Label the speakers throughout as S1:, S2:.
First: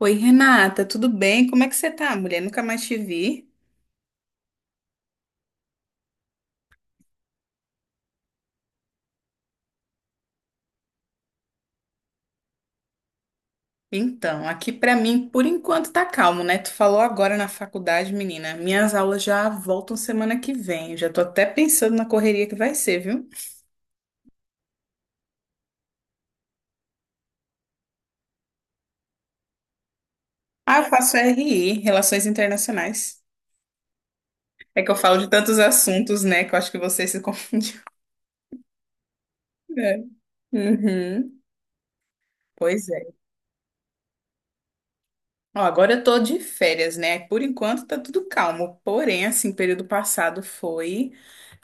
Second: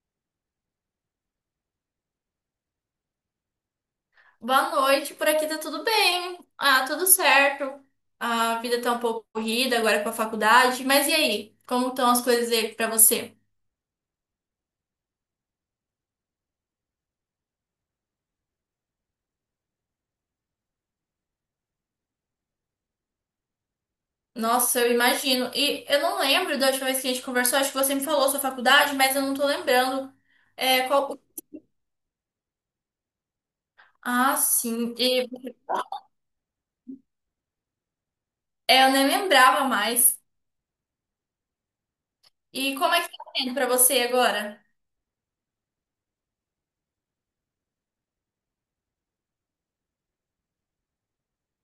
S1: Oi, Renata, tudo bem? Como é que você tá, mulher? Nunca mais te vi.
S2: Boa noite, por aqui tá tudo bem. Ah, tudo certo. A vida tá um pouco corrida agora com a faculdade, mas e aí? Como estão as coisas aí pra você?
S1: Então, aqui pra mim, por enquanto tá calmo, né? Tu falou agora na faculdade, menina. Minhas aulas já voltam semana que vem. Já tô até pensando na correria que vai ser, viu?
S2: Nossa, eu imagino. E eu não lembro da última vez que a gente conversou, acho que você me falou sua faculdade, mas eu não tô lembrando.
S1: Ah, eu
S2: É,
S1: faço
S2: qual...
S1: RI, Relações Internacionais.
S2: Ah,
S1: É que
S2: sim.
S1: eu falo de tantos assuntos, né? Que eu acho que você se confundiu.
S2: Eu nem lembrava
S1: É.
S2: mais.
S1: Uhum.
S2: E
S1: Pois
S2: como é que
S1: é.
S2: tá sendo pra você agora?
S1: Ó, agora eu tô de férias, né? Por enquanto tá tudo calmo. Porém, assim, período passado foi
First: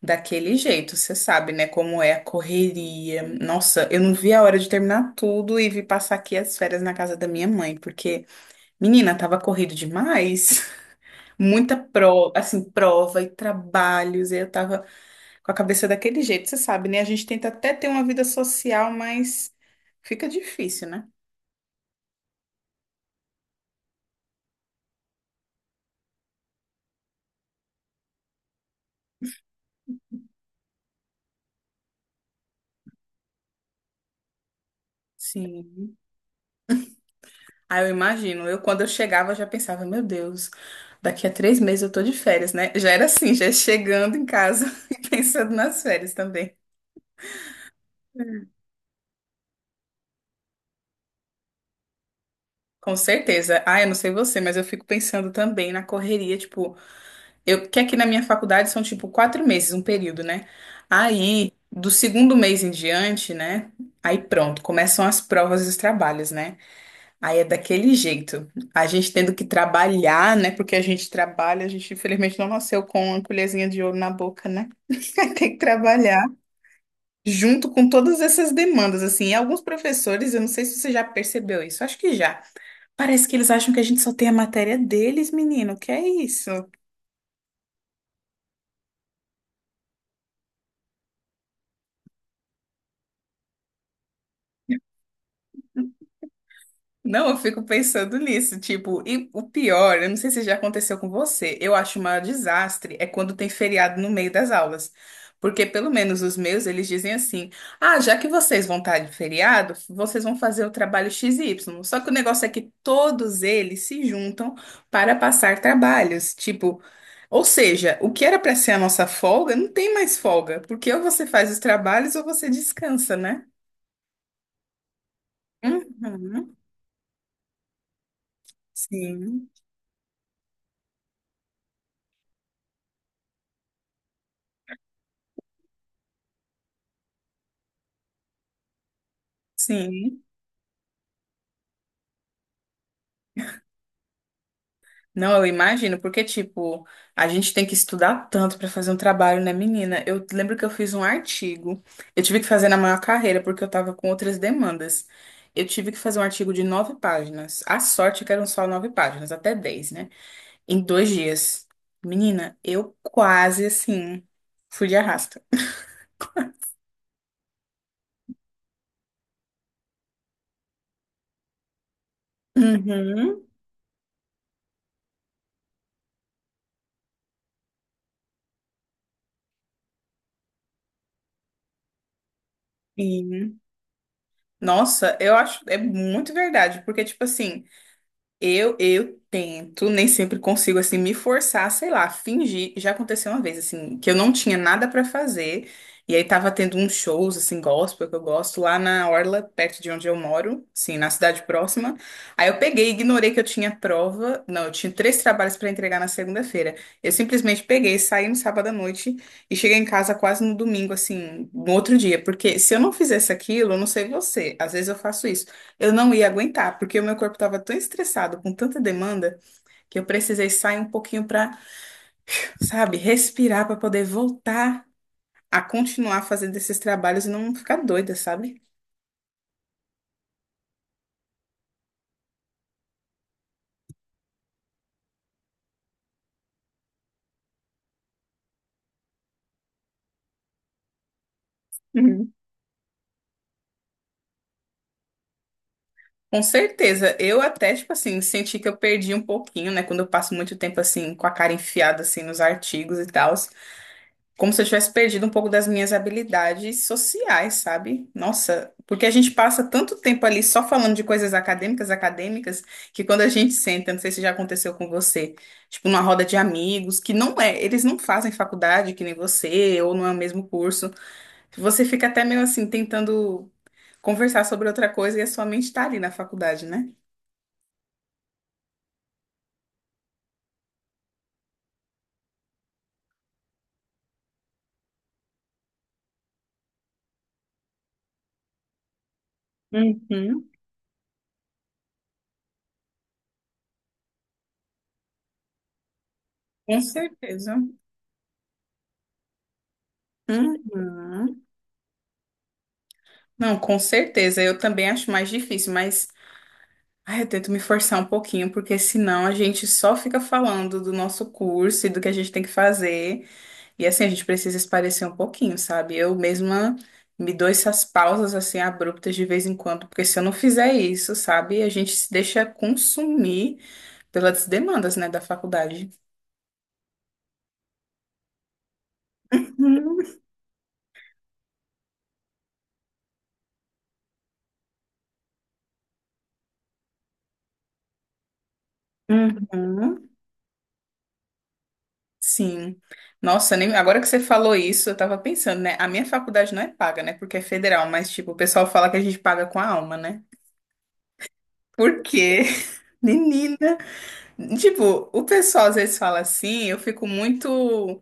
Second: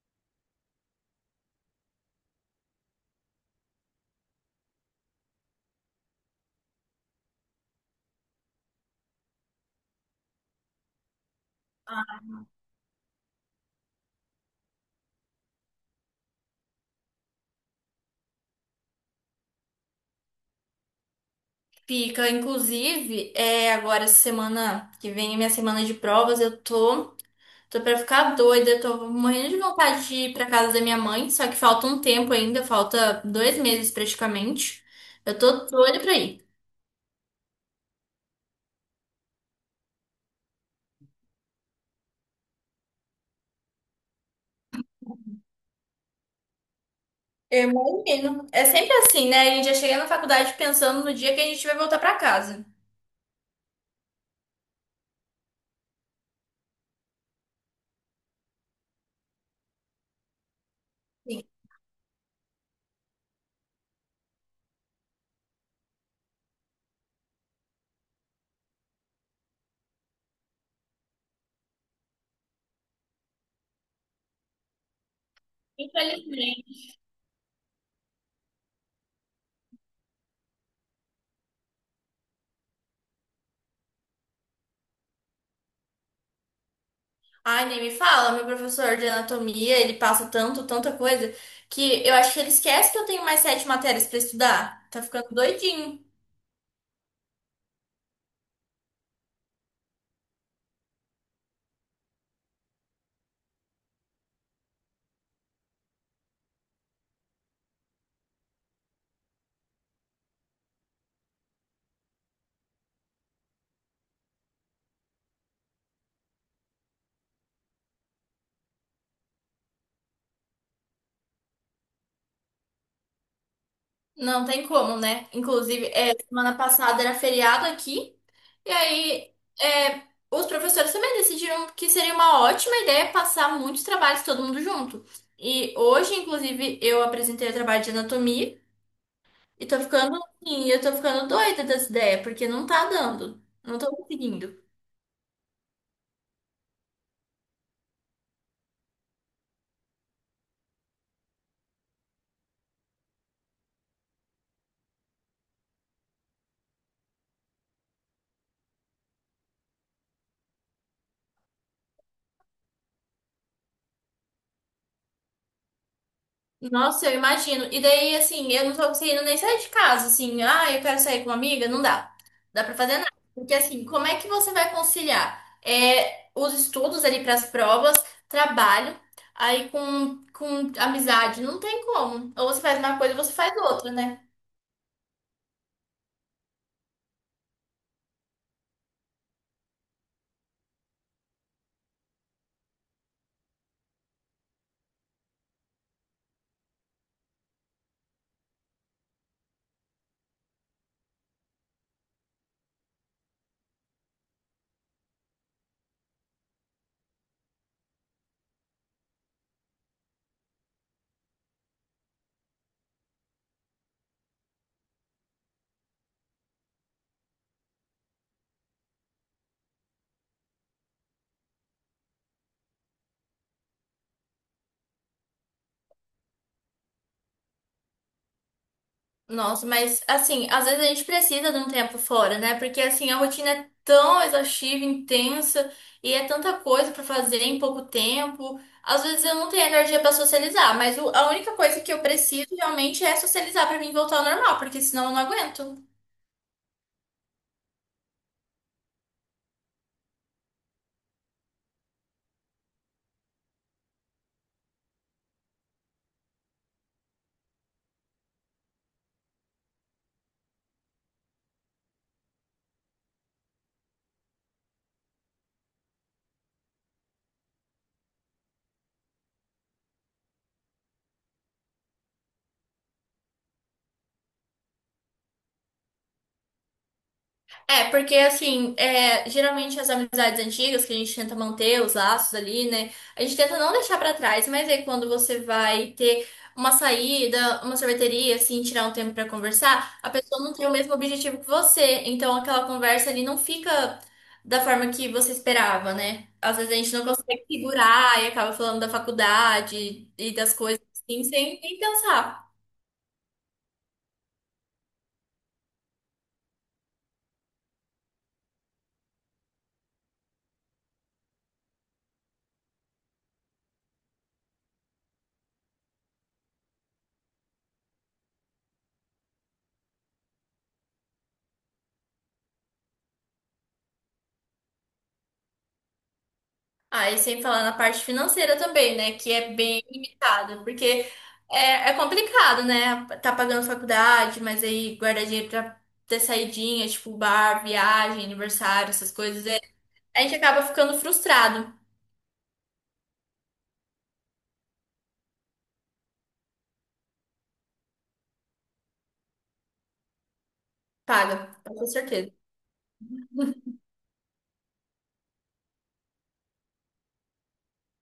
S1: daquele jeito, você sabe, né? Como é a correria. Nossa, eu não vi a hora de terminar tudo e vi passar aqui as férias na casa da minha mãe, porque, menina, tava corrido demais. Muita prova, assim, prova e trabalhos. E eu tava com a cabeça daquele jeito, você sabe, né? A gente tenta até ter uma vida social, mas fica difícil, né?
S2: Fica, inclusive, agora essa semana que vem, minha semana de provas, eu tô. Tô pra ficar doida, tô morrendo de vontade de ir pra casa da minha mãe, só que falta um tempo ainda, falta 2 meses praticamente. Eu tô
S1: Sim.
S2: doida pra ir.
S1: Ah, eu imagino. Eu, quando eu chegava, já pensava, meu Deus, daqui a 3 meses eu tô de férias, né? Já era assim, já chegando em casa e pensando nas férias também.
S2: Eu imagino. É sempre assim, né? A gente já chega na faculdade pensando no dia que a gente vai voltar pra casa.
S1: Com certeza. Ah, eu não sei você, mas eu fico pensando também na correria, tipo, eu que aqui na minha faculdade são tipo 4 meses, um período, né?
S2: Sim.
S1: Aí, do segundo mês em diante, né? Aí pronto, começam as provas e os trabalhos, né? Aí é daquele jeito. A gente tendo que trabalhar, né? Porque a gente trabalha, a gente infelizmente não nasceu com uma colherzinha de ouro na boca, né? Aí tem que trabalhar
S2: Infelizmente.
S1: junto com todas essas demandas, assim. E alguns professores, eu não sei se você já percebeu isso, acho que já. Parece que eles acham que a gente só tem a matéria deles, menino. Que é isso?
S2: Ai, nem me fala, meu professor de anatomia, ele passa tanto, tanta coisa, que eu acho que ele esquece que eu tenho mais sete matérias pra estudar. Tá ficando doidinho.
S1: Não, eu fico pensando nisso, tipo, e o pior, eu não sei se já aconteceu com você, eu acho o maior desastre é quando tem feriado no meio das aulas. Porque pelo menos os meus, eles dizem assim: "Ah, já que vocês vão estar de feriado, vocês vão fazer o trabalho X Y". Só que o negócio é que todos eles se juntam para passar trabalhos, tipo, ou seja, o que era para ser a nossa folga, não tem mais folga, porque ou você faz os trabalhos ou você descansa, né?
S2: Não tem como, né? Inclusive, semana
S1: Uhum,
S2: passada era feriado aqui, e aí
S1: sim,
S2: é, os professores também decidiram que seria uma ótima ideia passar muitos trabalhos todo mundo junto. E hoje, inclusive, eu apresentei o trabalho de anatomia e tô ficando
S1: sim.
S2: assim, eu tô ficando doida dessa ideia, porque não tá dando. Não tô conseguindo.
S1: Não, eu imagino, porque, tipo, a gente tem que estudar tanto para fazer um trabalho, né, menina? Eu lembro que eu fiz um artigo, eu tive que fazer na maior carreira, porque eu tava com outras demandas. Eu tive que fazer um artigo de nove páginas. A sorte é que eram só nove páginas, até dez, né? Em 2 dias. Menina, eu quase, assim, fui de arrasto.
S2: Nossa, eu imagino. E daí, assim, eu não tô conseguindo nem sair de casa, assim, ah, eu quero sair com uma amiga, não dá. Dá pra fazer nada.
S1: Uhum.
S2: Porque, assim, como é que você vai conciliar? Os estudos ali pras provas, trabalho, aí com amizade, não tem como. Ou você faz uma coisa, ou você faz
S1: Sim.
S2: outra, né?
S1: Nossa, eu acho, é muito verdade, porque, tipo assim, eu tento, nem sempre consigo assim me forçar, sei lá, fingir. Já aconteceu uma vez assim, que eu não tinha nada pra fazer, e aí tava tendo uns shows assim gospel que eu gosto lá na orla perto de onde eu moro, assim na cidade próxima. Aí eu peguei e ignorei que eu tinha prova. Não, eu tinha três trabalhos pra entregar na segunda-feira. Eu simplesmente peguei, saí no sábado à noite e cheguei em casa quase no domingo assim, no outro dia, porque se eu não fizesse aquilo, eu não sei você, às vezes eu faço isso. Eu não ia aguentar, porque o meu corpo estava tão estressado com tanta demanda que eu precisei sair um pouquinho para, sabe, respirar para poder voltar a continuar fazendo esses trabalhos e não ficar doida, sabe?
S2: Nossa, mas assim, às vezes a gente precisa de um tempo fora, né? Porque assim, a rotina é tão exaustiva, intensa, e é tanta coisa pra fazer em pouco tempo. Às vezes eu não tenho energia pra socializar, mas a única coisa que eu
S1: Uhum.
S2: preciso realmente é socializar pra mim voltar ao normal, porque senão eu não aguento.
S1: Com certeza, eu até, tipo assim, senti que eu perdi um pouquinho, né? Quando eu passo muito tempo, assim, com a cara enfiada, assim, nos artigos e tal, como se eu tivesse perdido um pouco das minhas habilidades sociais, sabe? Nossa, porque a gente passa tanto tempo ali só falando de coisas acadêmicas, acadêmicas, que quando a gente senta, não sei se já aconteceu com você, tipo numa roda de amigos, que não é, eles não fazem faculdade que nem você, ou não é o mesmo curso. Você fica até meio assim tentando conversar sobre outra coisa e a sua mente tá ali na faculdade, né?
S2: Porque assim, geralmente as amizades antigas que a gente tenta manter os laços ali, né? A gente tenta não deixar pra trás, mas aí quando você vai ter uma saída, uma sorveteria, assim, tirar um tempo pra conversar, a pessoa
S1: Uhum.
S2: não tem o mesmo objetivo que você. Então aquela conversa ali não fica da forma que você esperava, né? Às vezes a
S1: Com
S2: gente não consegue
S1: certeza.
S2: segurar e acaba falando da faculdade e das coisas assim,
S1: Uhum.
S2: sem nem pensar.
S1: Não, com certeza. Eu também acho mais difícil, mas ah, eu tento me forçar um pouquinho, porque senão a gente só fica falando do nosso curso e do que a gente tem que fazer. E assim, a gente precisa esparecer um pouquinho, sabe? Eu mesma me dou essas pausas assim abruptas de vez em quando, porque se eu não fizer isso, sabe, a gente se deixa consumir pelas demandas, né, da faculdade.
S2: Ah, e sem falar na parte financeira também, né? Que é bem
S1: Uhum.
S2: limitada, porque é complicado, né? Tá pagando faculdade, mas aí guardar dinheiro pra ter saidinha, tipo bar, viagem, aniversário, essas coisas.
S1: Uhum,
S2: A gente acaba ficando frustrado.
S1: sim. Nossa, nem- agora que você falou isso, eu tava pensando, né? A minha faculdade não é paga, né? Porque é federal, mas tipo, o pessoal fala que a gente paga com a alma, né?
S2: Paga, com
S1: Por
S2: certeza.
S1: quê? Menina, tipo, o pessoal às vezes fala assim, eu fico muito,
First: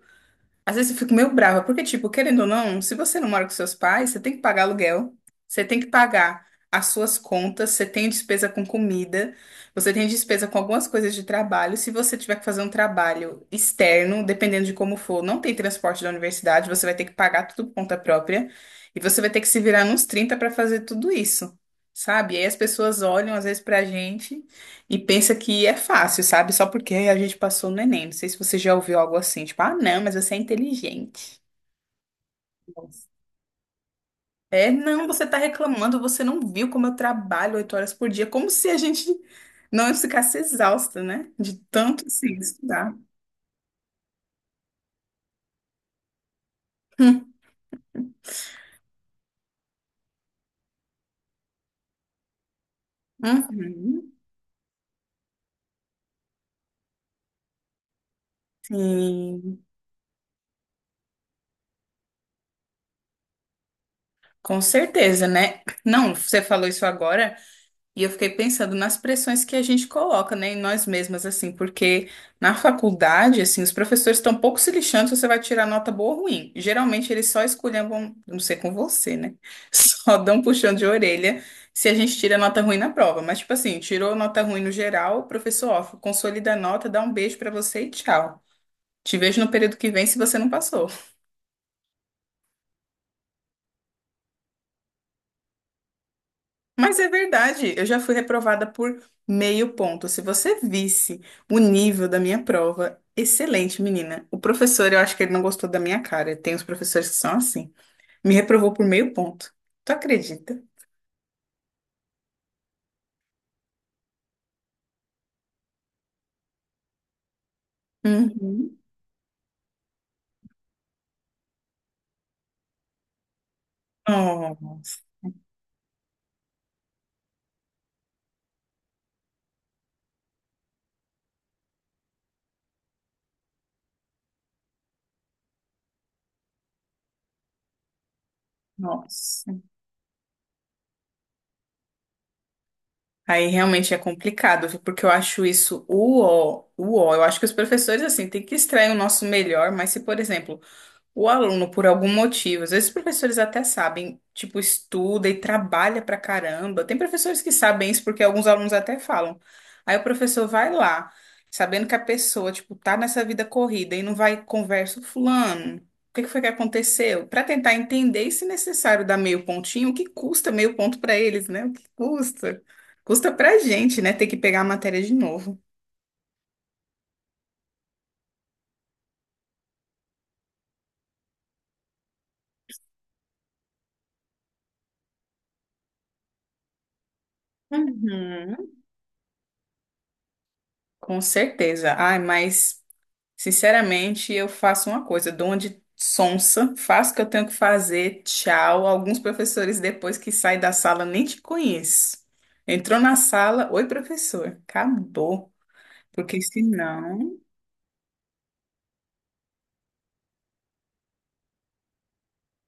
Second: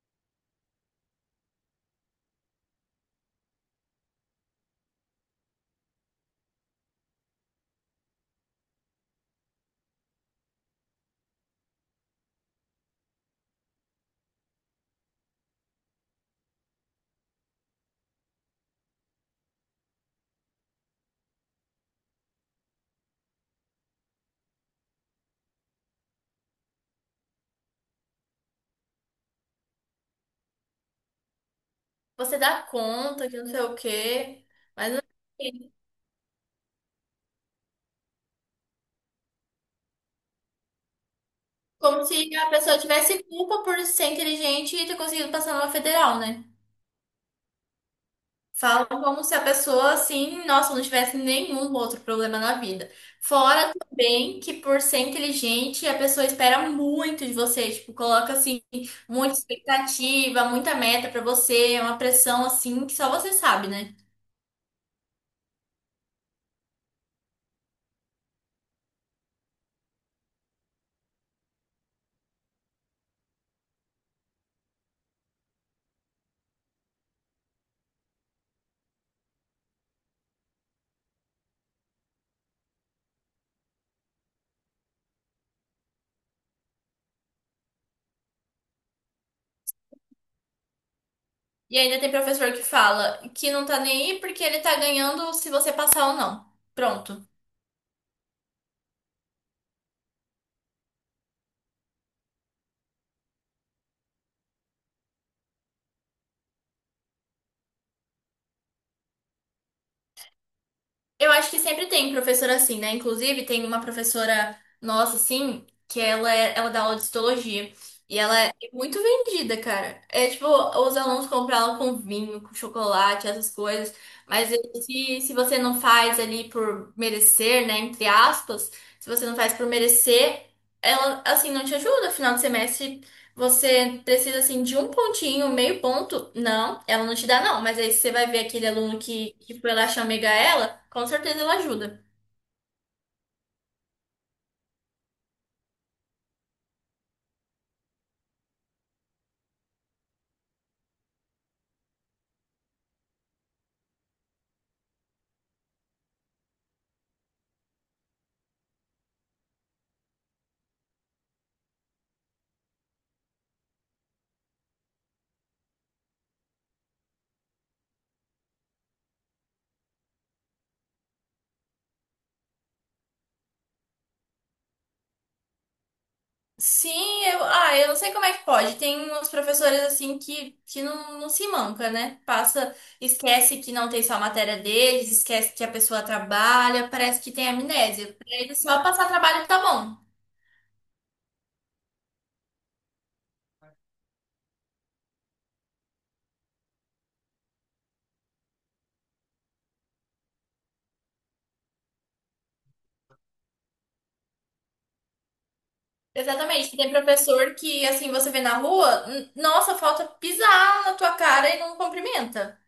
S1: às vezes eu fico meio brava, porque tipo, querendo ou não, se você não mora com seus pais, você tem que pagar aluguel, você tem que pagar as suas contas, você tem despesa com comida, você tem despesa com algumas coisas de trabalho, se você tiver que fazer um trabalho externo, dependendo de como for, não tem transporte da universidade, você vai ter que pagar tudo por conta própria, e você vai ter que se virar nos 30 para fazer tudo isso, sabe? E aí as pessoas olham às vezes pra gente e pensa que é fácil, sabe? Só porque a gente passou no Enem. Não sei se você já ouviu algo assim, tipo, ah, não, mas você é inteligente.
S2: Você dá
S1: Nossa.
S2: conta, que não sei o quê,
S1: É,
S2: mas não
S1: não, você tá
S2: sei.
S1: reclamando, você não viu como eu trabalho 8 horas por dia, como se a gente não ficasse exausta, né? De
S2: Como
S1: tanto assim,
S2: se a pessoa
S1: estudar.
S2: tivesse culpa por ser inteligente e ter conseguido passar numa federal, né?
S1: Hum.
S2: Falam como se a pessoa, assim, nossa, não tivesse nenhum outro problema na vida. Fora
S1: Uhum.
S2: também que, por ser inteligente, a pessoa espera muito de você. Tipo, coloca, assim, muita
S1: Sim,
S2: expectativa, muita meta pra você. É uma pressão, assim, que só você sabe, né?
S1: com certeza, né? Não, você falou isso agora. E eu fiquei pensando nas pressões que a gente coloca, né, em nós mesmas, assim, porque na faculdade, assim, os professores estão pouco se lixando se você vai tirar nota boa ou ruim. Geralmente eles só esculhambam, não sei com você, né? Só dão um puxão de orelha se a gente tira nota ruim na prova. Mas, tipo assim, tirou nota ruim no geral, professor, ó, consolida a nota, dá um beijo pra você e tchau. Te vejo no período que vem se você não passou.
S2: E ainda tem professor que fala que não tá nem aí porque ele tá ganhando se você passar ou não.
S1: Mas é
S2: Pronto.
S1: verdade, eu já fui reprovada por meio ponto. Se você visse o nível da minha prova, excelente, menina. O professor, eu acho que ele não gostou da minha cara. Tem uns professores que são assim. Me reprovou por meio ponto. Tu acredita?
S2: Eu acho que sempre tem professor assim, né? Inclusive, tem uma professora nossa, assim, que ela dá aula de histologia. E ela é
S1: Uhum.
S2: muito vendida, cara. É tipo, os alunos compram ela com vinho, com chocolate, essas coisas. Mas
S1: Nossa,
S2: se você não faz ali por merecer, né? Entre aspas, se você não faz por merecer, ela, assim, não te ajuda. Final de semestre você precisa assim de um pontinho, meio ponto. Não, ela não te dá, não. Mas aí você vai ver aquele aluno que,
S1: nossa.
S2: que foi lá chamegar ela, com certeza ela ajuda.
S1: Aí realmente é complicado, viu? Porque eu acho isso o ó, o ó. Eu acho que os professores, assim, têm que extrair o nosso melhor, mas se, por exemplo, o aluno, por algum motivo, às vezes os professores até sabem, tipo, estuda e trabalha pra caramba. Tem professores que sabem isso porque alguns alunos até falam. Aí o professor vai lá, sabendo que a pessoa, tipo, tá nessa vida corrida e não vai conversa, fulano, o que que foi que aconteceu? Pra tentar entender e, se necessário, dar meio pontinho, o que custa meio ponto pra eles, né? O que custa? Custa pra gente, né? Ter que pegar a matéria de novo.
S2: Sim, eu não sei como é que pode. Tem uns professores assim que não, não se manca, né? Passa, esquece que não tem só a matéria deles, esquece que a pessoa trabalha, parece que tem amnésia. Pra eles
S1: Uhum.
S2: só passar trabalho tá bom.
S1: Com certeza. Ai, mas, sinceramente, eu faço uma coisa, dou uma de sonsa, faço o que eu tenho que fazer, tchau. Alguns professores, depois que saem da sala, nem te conheço. Entrou na sala, oi, professor, acabou. Porque
S2: Exatamente, tem
S1: senão,
S2: professor que assim você vê na rua, nossa, falta pisar na tua cara e não cumprimenta.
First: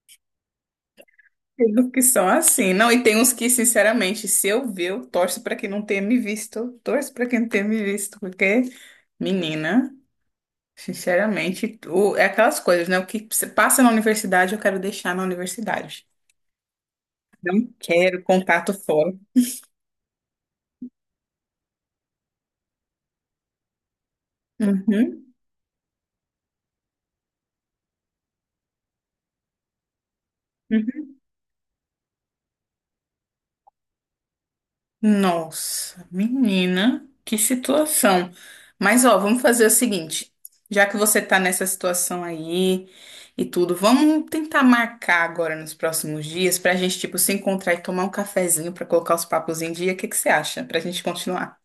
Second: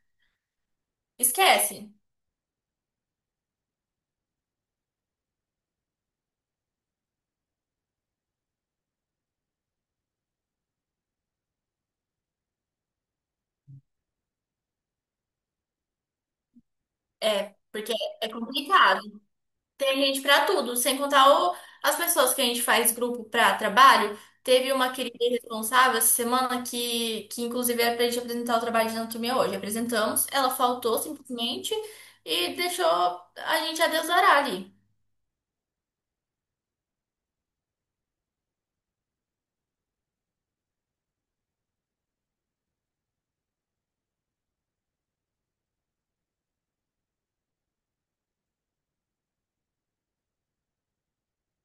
S1: tem
S2: Esquece.
S1: uns que são assim. Não, e tem uns que, sinceramente, se eu ver, eu torço para quem não tenha me visto. Eu torço para quem não tenha me visto, porque, menina, sinceramente, o- é aquelas coisas, né? O que você passa na universidade, eu quero deixar na universidade. Não
S2: Porque
S1: quero
S2: é
S1: contato
S2: complicado.
S1: fora.
S2: Tem gente pra tudo, sem contar as pessoas que a gente faz grupo pra trabalho. Teve uma querida
S1: Uhum,
S2: responsável essa semana que inclusive era pra gente apresentar o trabalho de anatomia hoje. Apresentamos, ela faltou
S1: uhum.
S2: simplesmente e deixou a gente a Deus dará ali.
S1: Nossa, menina, que situação. Mas ó, vamos fazer o seguinte, já que você tá nessa situação aí e tudo, vamos tentar marcar agora nos próximos dias pra gente tipo se encontrar e tomar um cafezinho pra colocar os papos em dia. O que que você acha? Pra gente continuar.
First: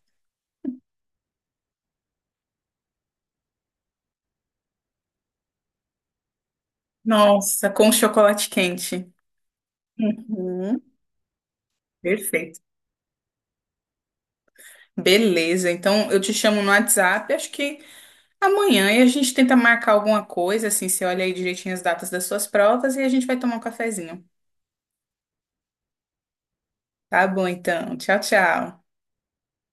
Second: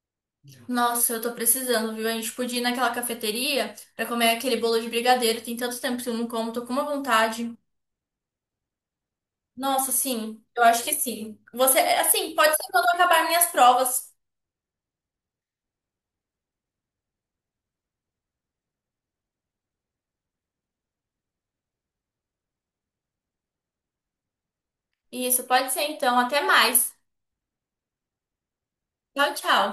S2: Nossa, eu tô precisando, viu? A gente podia ir naquela cafeteria pra comer aquele bolo de brigadeiro. Tem tanto tempo que eu não como, tô com uma vontade.
S1: Nossa, com chocolate quente.
S2: Nossa, sim, eu
S1: Uhum,
S2: acho que sim. Você, assim, pode
S1: perfeito.
S2: ser quando acabar minhas provas.
S1: Beleza, então eu te chamo no WhatsApp, acho que amanhã, e a gente tenta marcar alguma coisa, assim, você olha aí direitinho as datas das suas provas e a gente vai tomar um cafezinho.
S2: Isso, pode ser então. Até mais.
S1: Tá bom, então. Tchau, tchau.
S2: Tchau, tchau.